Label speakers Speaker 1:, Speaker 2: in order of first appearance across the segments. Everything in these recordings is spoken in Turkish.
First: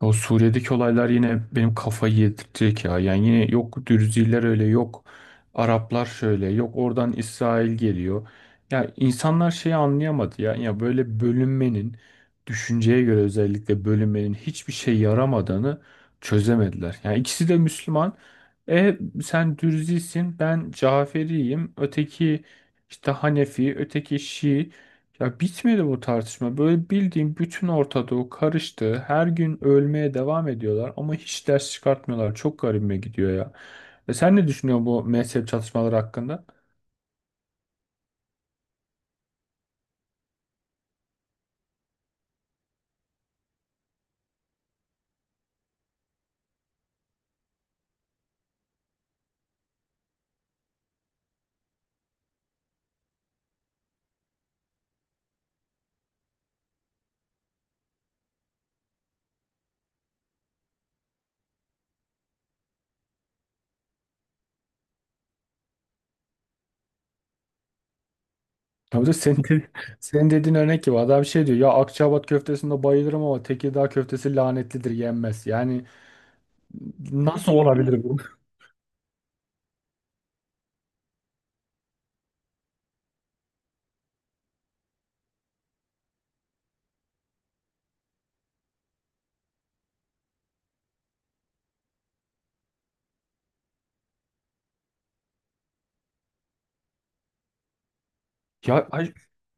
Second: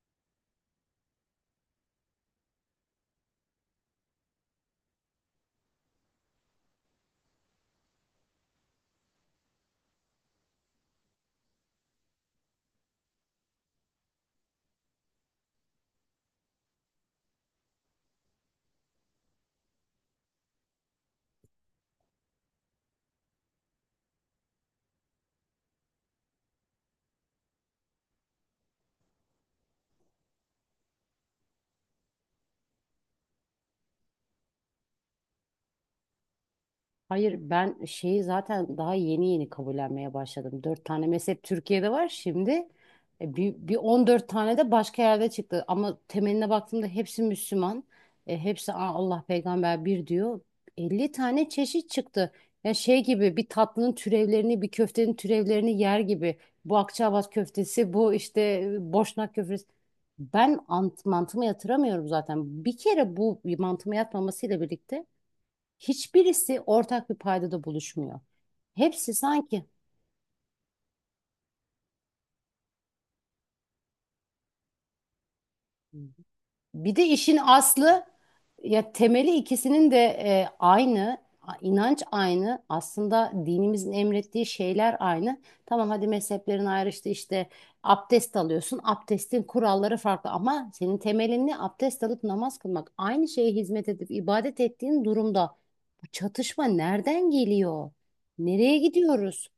Speaker 1: O Suriye'deki olaylar yine benim kafayı yedirtecek ya. Yani yine yok Dürziler öyle, yok Araplar şöyle, yok oradan İsrail geliyor. Ya insanlar şeyi anlayamadı ya. Ya böyle bölünmenin düşünceye göre özellikle bölünmenin hiçbir şey yaramadığını çözemediler. Yani ikisi de Müslüman. E sen Dürzisin, ben Caferiyim, öteki işte Hanefi, öteki Şii. Ya bitmedi bu tartışma. Böyle bildiğin bütün Orta Doğu karıştı. Her gün ölmeye devam ediyorlar ama hiç ders çıkartmıyorlar. Çok garibime gidiyor ya. E sen ne düşünüyorsun bu mezhep çatışmaları hakkında?
Speaker 2: Hayır ben şeyi zaten daha yeni yeni kabullenmeye başladım. Dört tane mezhep Türkiye'de var şimdi. Bir 14 tane de başka yerde çıktı. Ama temeline baktığımda hepsi Müslüman. E, hepsi, "Aa, Allah peygamber bir," diyor. 50 tane çeşit çıktı. Ya şey gibi, bir tatlının türevlerini, bir köftenin türevlerini yer gibi. Bu Akçaabat köftesi, bu işte Boşnak köftesi. Ben mantıma yatıramıyorum zaten. Bir kere bu mantıma yatmamasıyla birlikte hiçbirisi ortak bir paydada buluşmuyor.
Speaker 1: Tabii de
Speaker 2: Hepsi
Speaker 1: senin,
Speaker 2: sanki
Speaker 1: senin dediğin örnek gibi adam şey diyor ya Akçaabat köftesinde bayılırım ama Tekirdağ köftesi lanetlidir yenmez. Yani
Speaker 2: bir de işin
Speaker 1: nasıl olabilir
Speaker 2: aslı,
Speaker 1: bu?
Speaker 2: ya temeli ikisinin de aynı, inanç aynı, aslında dinimizin emrettiği şeyler aynı. Tamam, hadi mezheplerin ayrıştı işte, abdest alıyorsun, abdestin kuralları farklı, ama senin temelin ne? Abdest alıp namaz kılmak, aynı şeye hizmet edip ibadet ettiğin durumda bu çatışma nereden geliyor? Nereye
Speaker 1: Ya ay,
Speaker 2: gidiyoruz?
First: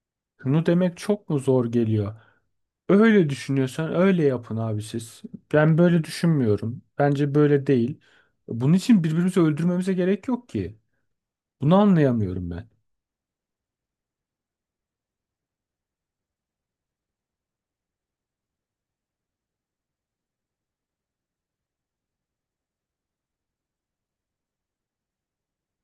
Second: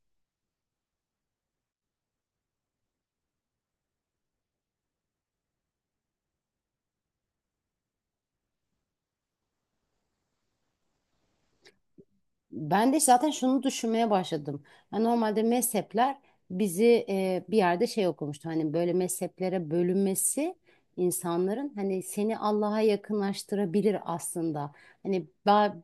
Speaker 1: şunu demek çok mu zor geliyor? Öyle düşünüyorsan öyle yapın abi siz. Ben böyle düşünmüyorum. Bence böyle değil. Bunun için birbirimizi öldürmemize gerek yok ki. Bunu anlayamıyorum ben.
Speaker 2: Ben de zaten şunu düşünmeye başladım. Ya normalde mezhepler bizi bir yerde şey okumuştu. Hani böyle mezheplere bölünmesi insanların, hani seni Allah'a yakınlaştırabilir aslında. Hani ba-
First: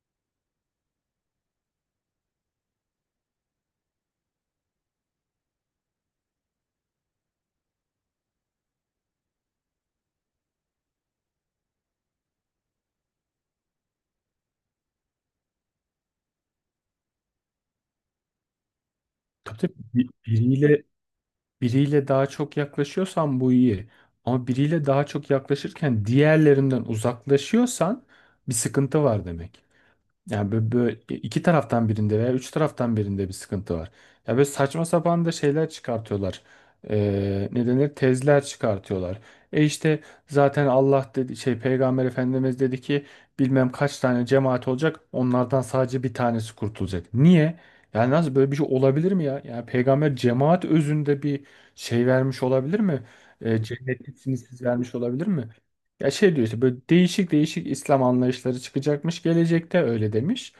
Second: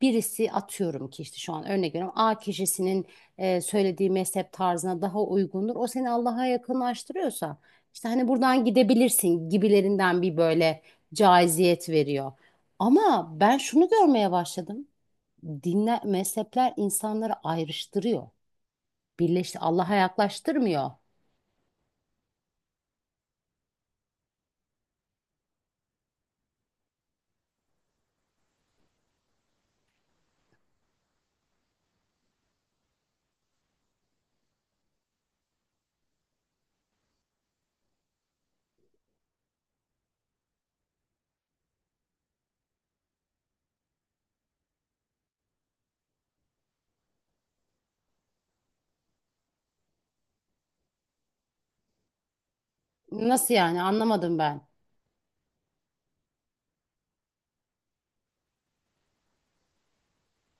Speaker 2: Birisi, atıyorum ki işte, şu an örnek veriyorum, A kişisinin söylediği mezhep tarzına daha uygundur. O seni Allah'a yakınlaştırıyorsa, işte hani buradan gidebilirsin gibilerinden, bir böyle caiziyet veriyor. Ama ben şunu görmeye başladım: dinler, mezhepler insanları ayrıştırıyor.
Speaker 1: Tabii
Speaker 2: Birleşti,
Speaker 1: tabii,
Speaker 2: Allah'a
Speaker 1: biriyle
Speaker 2: yaklaştırmıyor.
Speaker 1: biriyle daha çok yaklaşıyorsan bu iyi. Ama biriyle daha çok yaklaşırken diğerlerinden uzaklaşıyorsan bir sıkıntı var demek. Yani böyle, böyle iki taraftan birinde veya üç taraftan birinde bir sıkıntı var. Ya böyle saçma sapan da şeyler çıkartıyorlar. Ne denir? Tezler çıkartıyorlar. E işte zaten Allah dedi şey Peygamber Efendimiz dedi ki bilmem kaç tane cemaat olacak onlardan sadece bir tanesi kurtulacak. Niye? Yani nasıl böyle bir şey olabilir mi ya? Yani peygamber cemaat özünde bir şey vermiş olabilir mi?
Speaker 2: Nasıl
Speaker 1: E,
Speaker 2: yani, anlamadım
Speaker 1: cennetlisiniz siz
Speaker 2: ben.
Speaker 1: vermiş olabilir mi? Ya şey diyor işte böyle değişik değişik İslam anlayışları çıkacakmış gelecekte öyle demiş.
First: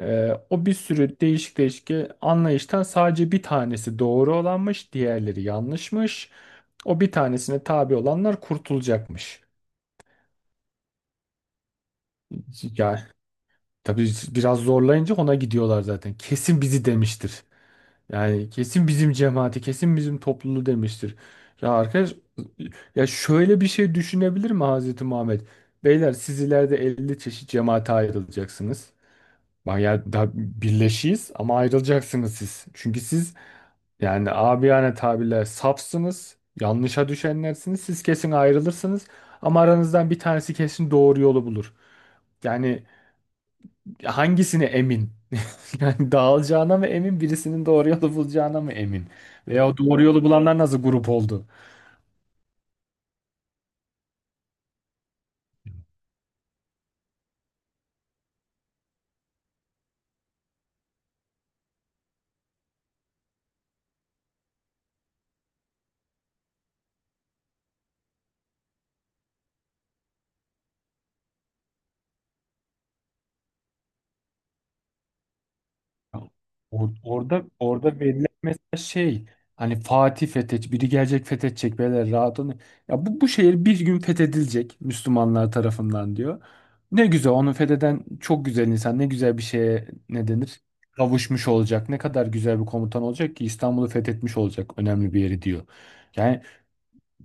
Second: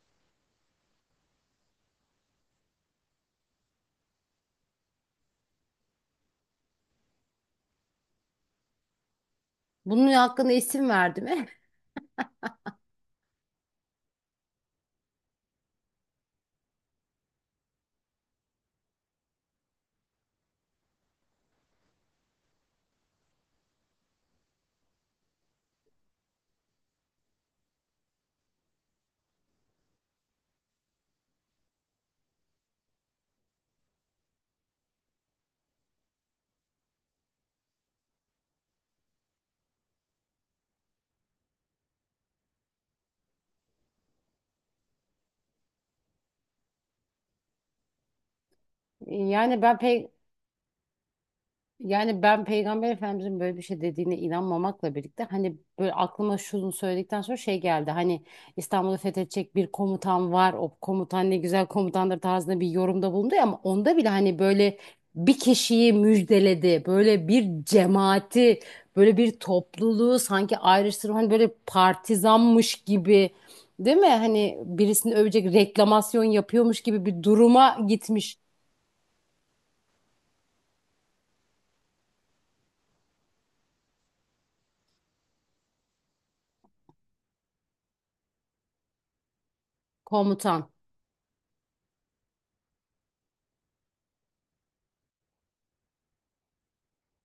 Speaker 1: O bir sürü değişik değişik anlayıştan sadece bir tanesi doğru olanmış, diğerleri yanlışmış. O bir tanesine tabi olanlar kurtulacakmış.
Speaker 2: Bunun hakkında isim verdi mi?
Speaker 1: Ya tabii biraz zorlayınca ona gidiyorlar zaten. Kesin bizi demiştir. Yani kesin bizim cemaati, kesin bizim topluluğu demiştir. Ya arkadaş, ya şöyle bir şey düşünebilir mi Hazreti Muhammed? Beyler siz ileride 50 çeşit cemaate ayrılacaksınız. Bak ya da birleşiyiz ama ayrılacaksınız siz. Çünkü siz yani abiyane tabirle safsınız, yanlışa düşenlersiniz. Siz kesin ayrılırsınız ama aranızdan bir tanesi kesin doğru yolu bulur. Yani hangisine emin? Yani dağılacağına mı emin, birisinin doğru yolu bulacağına mı emin?
Speaker 2: Yani
Speaker 1: Veya o
Speaker 2: ben
Speaker 1: doğru
Speaker 2: pek
Speaker 1: yolu bulanlar nasıl grup oldu?
Speaker 2: Yani ben Peygamber Efendimizin böyle bir şey dediğine inanmamakla birlikte, hani böyle aklıma şunu söyledikten sonra şey geldi. Hani İstanbul'u fethedecek bir komutan var. O komutan ne güzel komutandır tarzında bir yorumda bulundu ya, ama onda bile hani böyle bir kişiyi müjdeledi. Böyle bir cemaati, böyle bir topluluğu sanki ayrıştırma, hani böyle partizanmış gibi, değil mi? Hani birisini övecek, reklamasyon yapıyormuş gibi bir
Speaker 1: Orada
Speaker 2: duruma
Speaker 1: orada verilen
Speaker 2: gitmiş
Speaker 1: mesela şey hani Fatih fethet, biri gelecek fethedecek beyler rahat olun. Ya bu şehir bir gün fethedilecek Müslümanlar tarafından diyor. Ne güzel onu fetheden çok güzel insan ne güzel bir şeye ne denir?
Speaker 2: komutan.
Speaker 1: Kavuşmuş olacak. Ne kadar güzel bir komutan olacak ki İstanbul'u fethetmiş olacak önemli bir yeri diyor. Yani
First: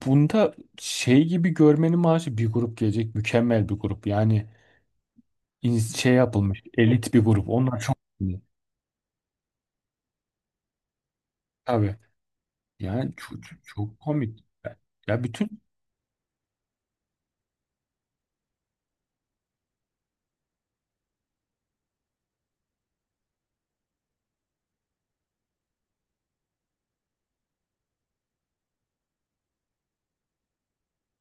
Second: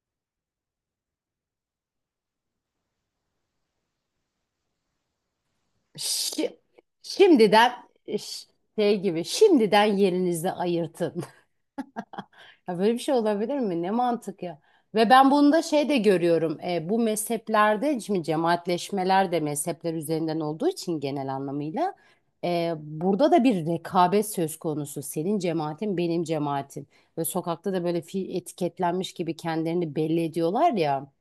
Speaker 1: bunda şey gibi görmenin maaşı bir grup gelecek mükemmel bir grup. Yani şey
Speaker 2: Şi-
Speaker 1: yapılmış elit bir grup.
Speaker 2: şimdiden
Speaker 1: Onlar çok iyi.
Speaker 2: ş- Şey gibi, şimdiden yerinizi ayırtın.
Speaker 1: Tabii.
Speaker 2: Ya böyle bir
Speaker 1: Yani
Speaker 2: şey
Speaker 1: çok, çok,
Speaker 2: olabilir mi? Ne
Speaker 1: çok
Speaker 2: mantık
Speaker 1: komik.
Speaker 2: ya. Ve
Speaker 1: Ya
Speaker 2: ben bunu
Speaker 1: bütün,
Speaker 2: da şey de görüyorum. E, bu mezheplerde şimdi cemaatleşmeler de mezhepler üzerinden olduğu için, genel anlamıyla burada da bir rekabet söz konusu. Senin cemaatin, benim cemaatim. Ve sokakta da böyle etiketlenmiş gibi kendilerini belli ediyorlar ya.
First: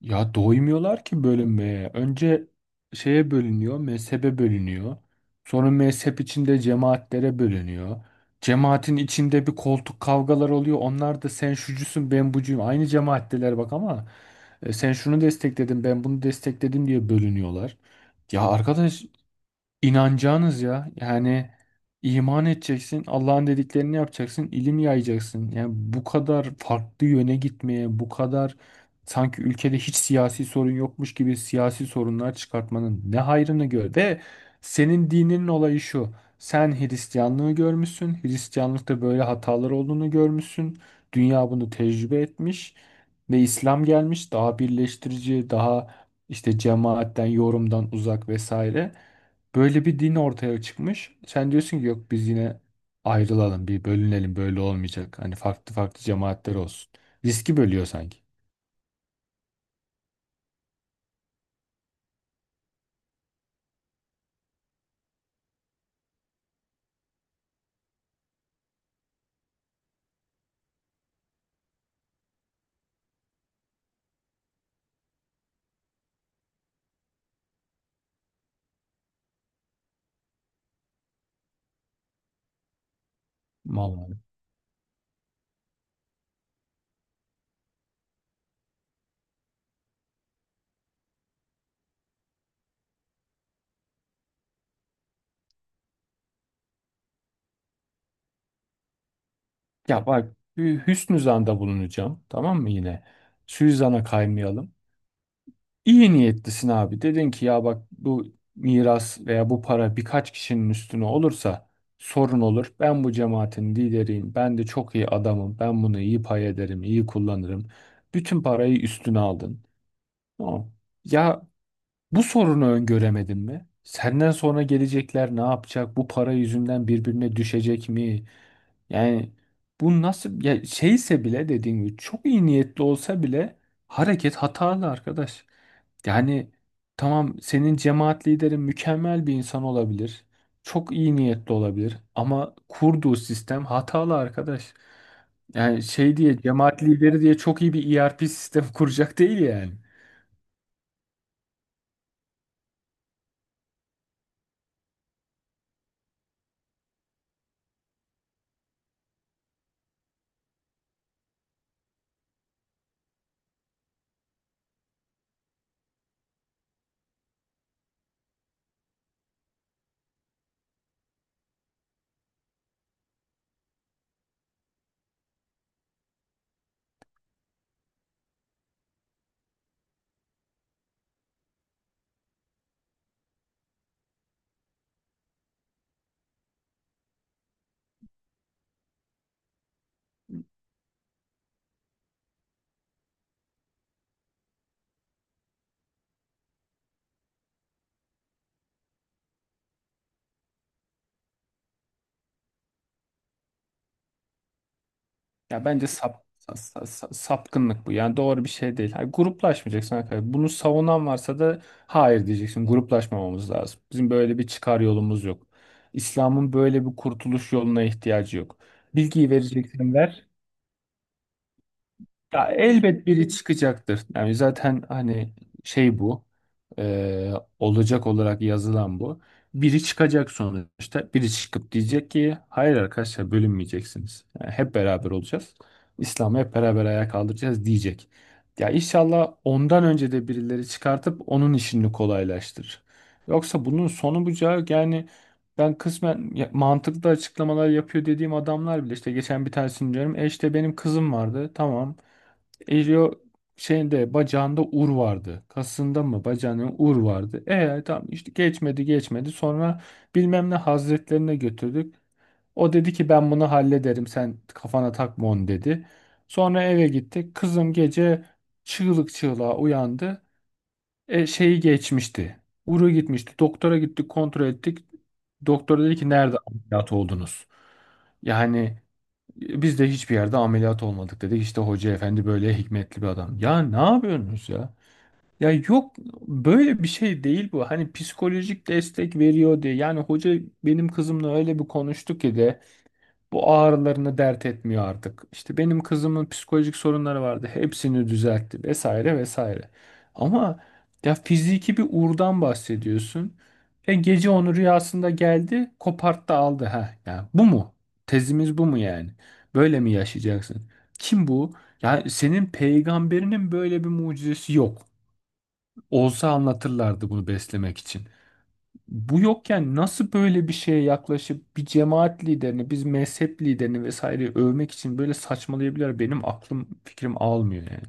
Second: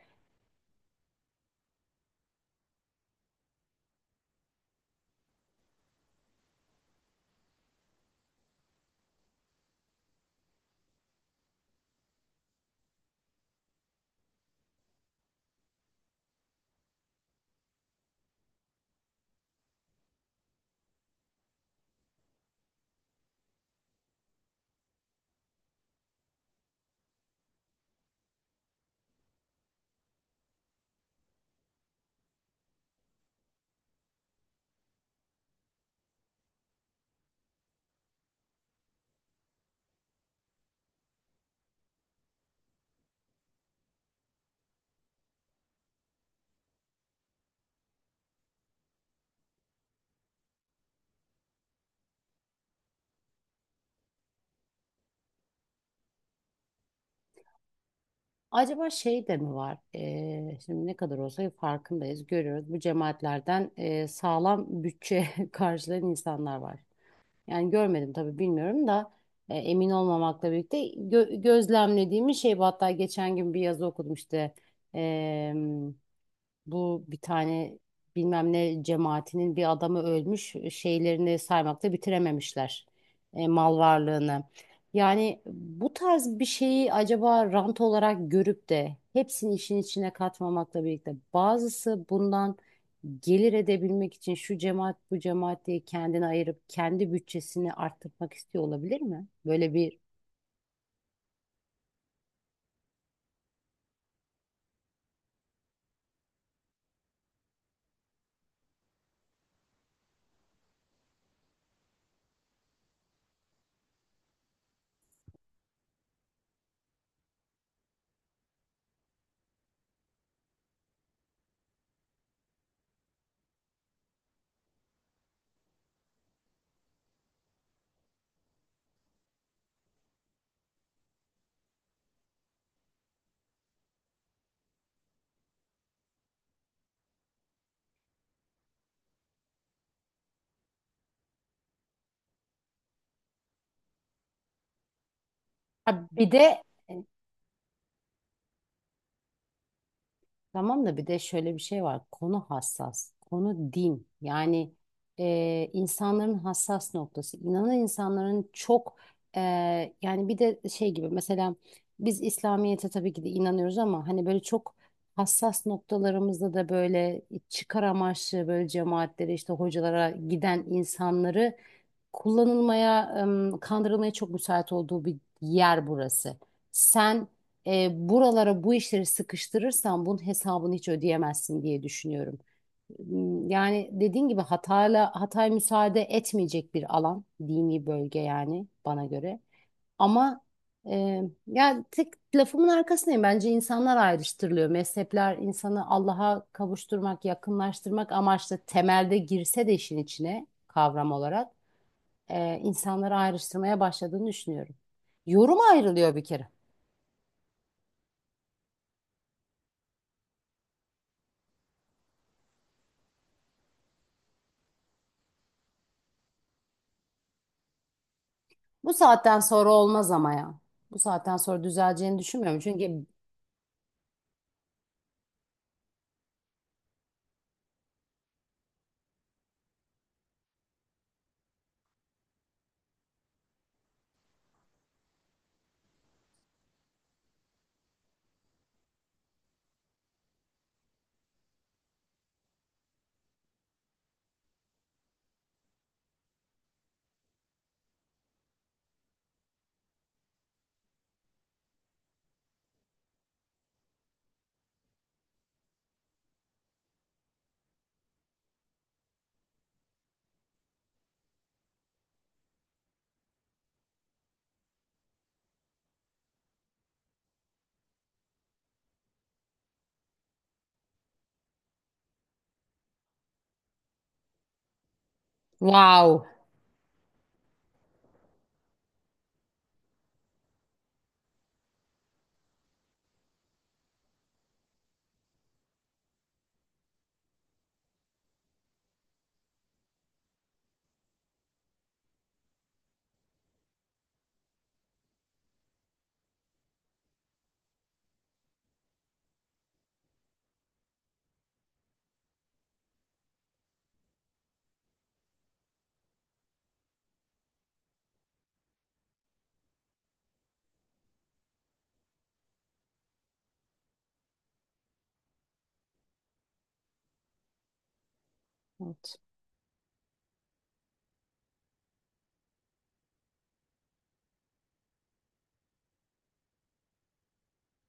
Speaker 1: ya doymuyorlar ki bölünmeye. Önce şeye bölünüyor, mezhebe bölünüyor. Sonra mezhep içinde cemaatlere bölünüyor. Cemaatin içinde bir koltuk kavgalar oluyor. Onlar da sen şucusun ben bucuyum. Aynı cemaatteler bak ama sen şunu destekledin ben bunu destekledim diye bölünüyorlar. Ya arkadaş İnanacağınız ya. Yani iman edeceksin, Allah'ın dediklerini yapacaksın, ilim yayacaksın. Yani bu kadar farklı yöne gitmeye, bu kadar sanki ülkede hiç siyasi sorun yokmuş gibi siyasi sorunlar çıkartmanın ne hayrını gör. Ve senin dininin olayı şu. Sen Hristiyanlığı görmüşsün. Hristiyanlıkta böyle hatalar olduğunu görmüşsün. Dünya bunu tecrübe etmiş ve İslam gelmiş daha birleştirici, daha işte cemaatten, yorumdan uzak vesaire. Böyle bir din ortaya çıkmış. Sen diyorsun ki yok biz yine ayrılalım, bir bölünelim böyle olmayacak. Hani farklı farklı cemaatler olsun. Riski bölüyor sanki.
Speaker 2: Acaba şey de mi var? Şimdi ne kadar olsa farkındayız, görüyoruz. Bu cemaatlerden sağlam bütçe karşılayan insanlar var. Yani görmedim tabii, bilmiyorum da emin olmamakla birlikte gözlemlediğimiz şey bu. Hatta geçen gün bir yazı okudum, işte bu bir tane bilmem ne cemaatinin bir adamı ölmüş, şeylerini saymakta bitirememişler mal
Speaker 1: Vallahi.
Speaker 2: varlığını. Yani bu tarz bir şeyi acaba rant olarak görüp de, hepsini işin içine katmamakla birlikte, bazısı bundan gelir edebilmek için şu cemaat bu cemaat diye kendini ayırıp kendi bütçesini arttırmak istiyor olabilir mi? Böyle bir
Speaker 1: Ya bak bir hüsnü zanda bulunacağım tamam mı yine? Suizana kaymayalım. İyi niyetlisin abi. Dedin ki ya bak bu miras veya bu para birkaç kişinin üstüne olursa sorun olur. Ben bu cemaatin lideriyim. Ben de çok iyi adamım. Ben bunu iyi pay ederim, iyi kullanırım. Bütün parayı üstüne aldın. Tamam. Ya bu sorunu öngöremedin mi? Senden sonra gelecekler ne yapacak? Bu para yüzünden birbirine düşecek mi? Yani bu nasıl ya şeyse bile dediğim gibi çok iyi niyetli olsa bile hareket hatalı arkadaş. Yani tamam senin cemaat liderin mükemmel bir insan olabilir. Çok iyi niyetli olabilir ama kurduğu sistem hatalı arkadaş. Yani
Speaker 2: ha,
Speaker 1: şey
Speaker 2: bir
Speaker 1: diye
Speaker 2: de
Speaker 1: cemaat lideri diye çok iyi bir ERP sistem kuracak değil yani.
Speaker 2: tamam da, bir de şöyle bir şey var. Konu hassas. Konu din. Yani insanların hassas noktası. İnanan insanların çok e, yani bir de şey gibi, mesela biz İslamiyet'e tabii ki de inanıyoruz, ama hani böyle çok hassas noktalarımızda da böyle çıkar amaçlı, böyle cemaatlere işte hocalara giden insanları kullanılmaya, kandırılmaya çok müsait olduğu bir yer burası. Sen buralara bu işleri sıkıştırırsan bunun hesabını hiç ödeyemezsin diye düşünüyorum. M, Yani dediğin gibi, Hatay'la Hatay müsaade etmeyecek bir alan, dini bölge yani bana göre. Ama yani tek lafımın arkasındayım. Bence insanlar ayrıştırılıyor. Mezhepler, insanı Allah'a kavuşturmak, yakınlaştırmak amaçlı temelde girse de, işin içine kavram olarak insanları ayrıştırmaya başladığını düşünüyorum. Yorum
Speaker 1: Ya bence
Speaker 2: ayrılıyor bir kere.
Speaker 1: sapkınlık bu. Yani doğru bir şey değil. Hayır, gruplaşmayacaksın arkadaşlar. Bunu savunan varsa da hayır diyeceksin. Gruplaşmamamız lazım. Bizim böyle bir çıkar yolumuz yok. İslam'ın böyle bir kurtuluş yoluna ihtiyacı yok.
Speaker 2: Bu
Speaker 1: Bilgiyi
Speaker 2: saatten sonra
Speaker 1: vereceksin
Speaker 2: olmaz
Speaker 1: ver.
Speaker 2: ama ya. Bu saatten sonra düzeleceğini
Speaker 1: Ya
Speaker 2: düşünmüyorum. Çünkü
Speaker 1: elbet biri çıkacaktır. Yani zaten hani şey bu, e, olacak olarak yazılan bu. Biri çıkacak sonuçta. Biri çıkıp diyecek ki hayır arkadaşlar bölünmeyeceksiniz. Yani hep beraber olacağız. İslam'ı hep beraber ayağa kaldıracağız diyecek. Ya inşallah ondan önce de birileri çıkartıp onun işini kolaylaştırır. Yoksa bunun sonu bucağı yani ben kısmen mantıklı açıklamalar yapıyor dediğim adamlar bile işte geçen bir tanesini diyorum. E işte benim kızım vardı. Tamam. Elio şeyinde bacağında ur vardı. Kasında mı bacağının ur vardı. E tamam işte geçmedi. Sonra bilmem ne hazretlerine götürdük. O dedi ki ben bunu hallederim sen kafana takma onu dedi. Sonra eve gittik. Kızım gece çığlık çığlığa uyandı. E, şeyi geçmişti. Uru gitmişti. Doktora gittik kontrol ettik. Doktor dedi ki
Speaker 2: wow.
Speaker 1: nerede ameliyat oldunuz? Yani biz de hiçbir yerde ameliyat olmadık dedi. İşte hoca efendi böyle hikmetli bir adam. Ya ne yapıyorsunuz ya? Ya yok böyle bir şey değil bu. Hani psikolojik destek veriyor diye. Yani hoca benim kızımla öyle bir konuştu ki de. Bu ağrılarını dert etmiyor artık. İşte benim kızımın psikolojik sorunları vardı. Hepsini düzeltti vesaire vesaire. Ama ya fiziki bir uğurdan bahsediyorsun. E gece onu rüyasında geldi, koparttı aldı. Ha, ya bu mu? Tezimiz bu mu yani? Böyle mi yaşayacaksın? Kim bu? Ya senin peygamberinin böyle bir mucizesi yok. Olsa anlatırlardı bunu beslemek için.
Speaker 2: Evet.
Speaker 1: Bu yokken nasıl böyle bir şeye yaklaşıp bir cemaat liderini, biz mezhep liderini vesaire övmek için böyle saçmalayabilir benim aklım fikrim almıyor yani.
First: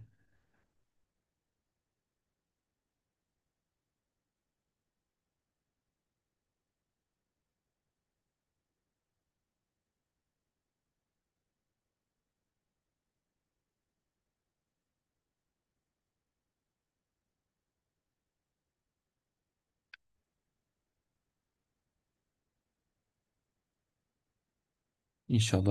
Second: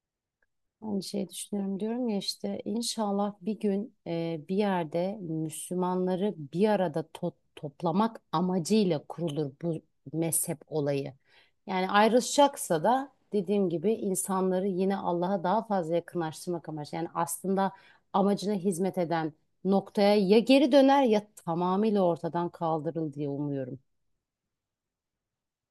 Speaker 2: Aynı şeyi düşünüyorum diyorum ya, işte inşallah bir gün bir yerde Müslümanları bir arada toplamak amacıyla kurulur bu mezhep olayı. Yani ayrışacaksa da, dediğim gibi, insanları yine Allah'a daha fazla yakınlaştırmak amacı. Yani aslında amacına hizmet eden noktaya ya geri döner, ya tamamıyla ortadan kaldırıl diye umuyorum.
Speaker 1: İnşallah